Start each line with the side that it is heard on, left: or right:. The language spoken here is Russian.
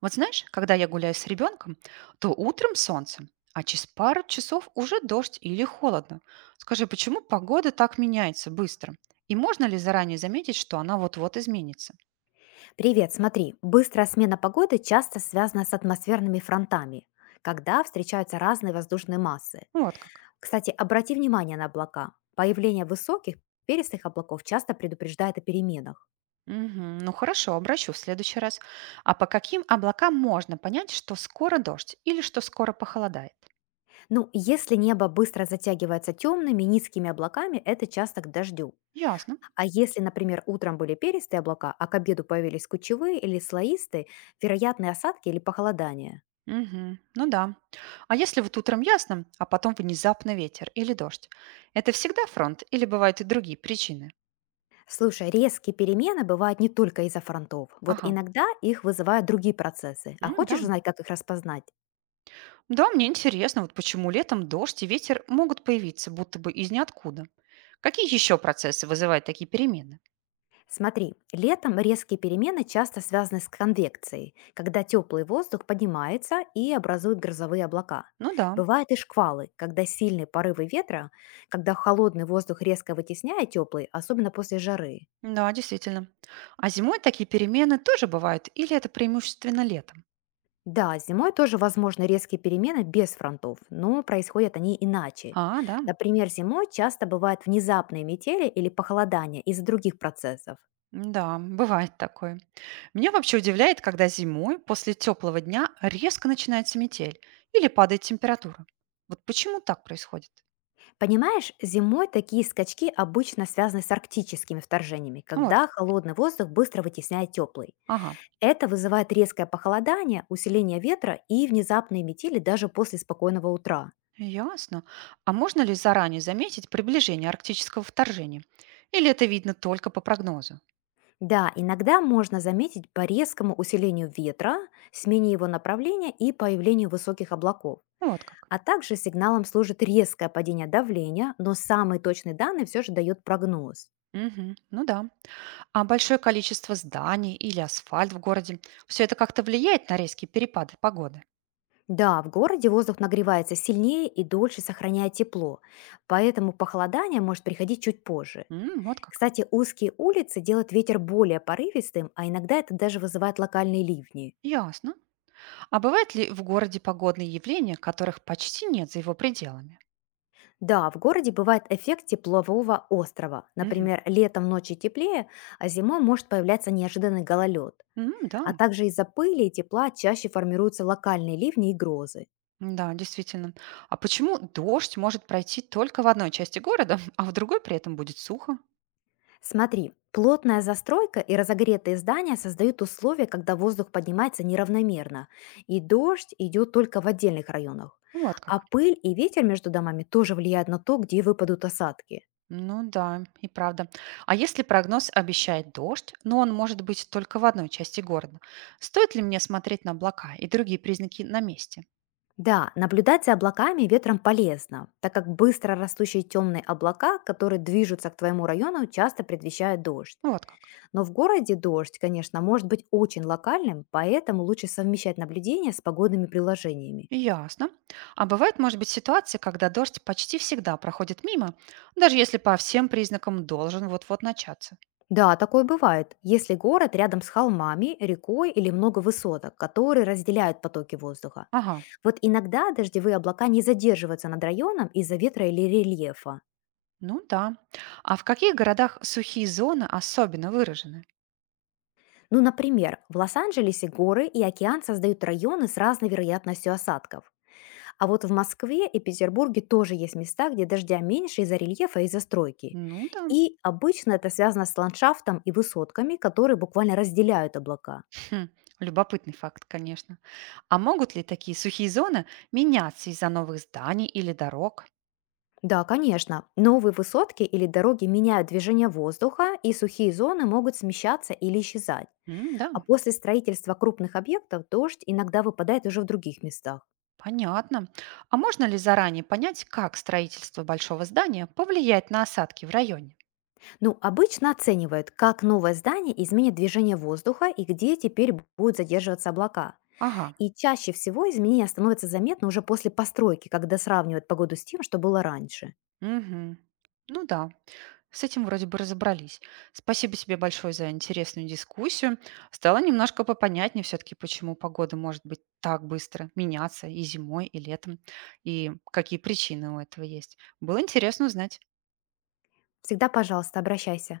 right: Вот знаешь, когда я гуляю с ребенком, то утром солнце, а через пару часов уже дождь или холодно. Скажи, почему погода так меняется быстро? И можно ли заранее заметить, что она вот-вот изменится?
left: Привет, смотри, быстрая смена погоды часто связана с атмосферными фронтами, когда встречаются разные воздушные массы.
right: Вот как.
left: Кстати, обрати внимание на облака. Появление высоких перистых облаков часто предупреждает о переменах.
right: Мгм. Ну хорошо, обращу в следующий раз. А по каким облакам можно понять, что скоро дождь или что скоро похолодает?
left: Ну, если небо быстро затягивается темными, низкими облаками, это часто к дождю.
right: Ясно.
left: А если, например, утром были перистые облака, а к обеду появились кучевые или слоистые, вероятны осадки или похолодания.
right: Мгм. Ну да. А если вот утром ясно, а потом внезапно ветер или дождь? Это всегда фронт или бывают и другие причины?
left: Слушай, резкие перемены бывают не только из-за фронтов. Вот
right: Ага.
left: иногда их вызывают другие процессы. А
right: М,
left: хочешь
right: да.
left: узнать, как их распознать?
right: Да, мне интересно, вот почему летом дождь и ветер могут появиться будто бы из ниоткуда. Какие еще процессы вызывают такие перемены?
left: Смотри, летом резкие перемены часто связаны с конвекцией, когда теплый воздух поднимается и образует грозовые облака.
right: Ну да,
left: Бывают и шквалы, когда сильные порывы ветра, когда холодный воздух резко вытесняет теплый, особенно после жары.
right: да, действительно. А зимой такие перемены тоже бывают, или это преимущественно летом?
left: Да, зимой тоже возможны резкие перемены без фронтов, но происходят они иначе.
right: А, да,
left: Например, зимой часто бывают внезапные метели или похолодания из-за других процессов.
right: да, бывает такое. Меня вообще удивляет, когда зимой после теплого дня резко начинается метель или падает температура. Вот почему так происходит?
left: Понимаешь, зимой такие скачки обычно связаны с арктическими вторжениями,
right: Вот
left: когда
right: как.
left: холодный воздух быстро вытесняет теплый.
right: Ага.
left: Это вызывает резкое похолодание, усиление ветра и внезапные метели даже после спокойного утра.
right: Ясно. А можно ли заранее заметить приближение арктического вторжения? Или это видно только по прогнозу?
left: Да, иногда можно заметить по резкому усилению ветра, смене его направления и появлению высоких облаков.
right: Вот как.
left: А также сигналом служит резкое падение давления, но самые точные данные все же дает прогноз.
right: Мгм. Ну да. А большое количество зданий или асфальт в городе, все это как-то влияет на резкие перепады погоды?
left: Да, в городе воздух нагревается сильнее и дольше сохраняет тепло, поэтому похолодание может приходить чуть позже.
right: М, вот как.
left: Кстати, узкие улицы делают ветер более порывистым, а иногда это даже вызывает локальные ливни.
right: Ясно. А бывают ли в городе погодные явления, которых почти нет за его пределами?
left: Да, в городе бывает эффект теплового острова.
right: Мгм.
left: Например, летом ночи теплее, а зимой может появляться неожиданный гололед.
right: М,
left: А
right: да.
left: также из-за пыли и тепла чаще формируются локальные ливни и грозы.
right: Да, действительно. А почему дождь может пройти только в одной части города, а в другой при этом будет сухо?
left: Смотри, плотная застройка и разогретые здания создают условия, когда воздух поднимается неравномерно, и дождь идет только в отдельных районах.
right: Вот
left: А
right: как.
left: пыль и ветер между домами тоже влияют на то, где выпадут осадки.
right: Ну да, и правда. А если прогноз обещает дождь, но он может быть только в одной части города, стоит ли мне смотреть на облака и другие признаки на месте?
left: Да, наблюдать за облаками и ветром полезно, так как быстро растущие темные облака, которые движутся к твоему району, часто предвещают дождь.
right: Ну, вот как.
left: Но в городе дождь, конечно, может быть очень локальным, поэтому лучше совмещать наблюдение с погодными приложениями.
right: Ясно. А бывает, может быть, ситуация, когда дождь почти всегда проходит мимо, даже если по всем признакам должен вот-вот начаться.
left: Да, такое бывает, если город рядом с холмами, рекой или много высоток, которые разделяют потоки воздуха.
right: Ага,
left: Вот иногда дождевые облака не задерживаются над районом из-за ветра или рельефа.
right: ну да. А в каких городах сухие зоны особенно выражены?
left: Ну, например, в Лос-Анджелесе горы и океан создают районы с разной вероятностью осадков. А вот в Москве и Петербурге тоже есть места, где дождя меньше из-за рельефа и застройки.
right: Ну да.
left: И обычно это связано с ландшафтом и высотками, которые буквально разделяют облака.
right: Хм, любопытный факт, конечно. А могут ли такие сухие зоны меняться из-за новых зданий или дорог?
left: Да, конечно. Новые высотки или дороги меняют движение воздуха, и сухие зоны могут смещаться или исчезать.
right: М, да,
left: А после строительства крупных объектов дождь иногда выпадает уже в других местах.
right: понятно. А можно ли заранее понять, как строительство большого здания повлияет на осадки в районе?
left: Ну, обычно оценивают, как новое здание изменит движение воздуха и где теперь будут задерживаться облака.
right: Ага.
left: И чаще всего изменения становятся заметны уже после постройки, когда сравнивают погоду с тем, что было раньше.
right: Мгм. Ну да, с этим вроде бы разобрались. Спасибо тебе большое за интересную дискуссию. Стало немножко попонятнее все-таки, почему погода может быть так быстро меняться и зимой, и летом, и какие причины у этого есть. Было интересно узнать.
left: Всегда, пожалуйста, обращайся.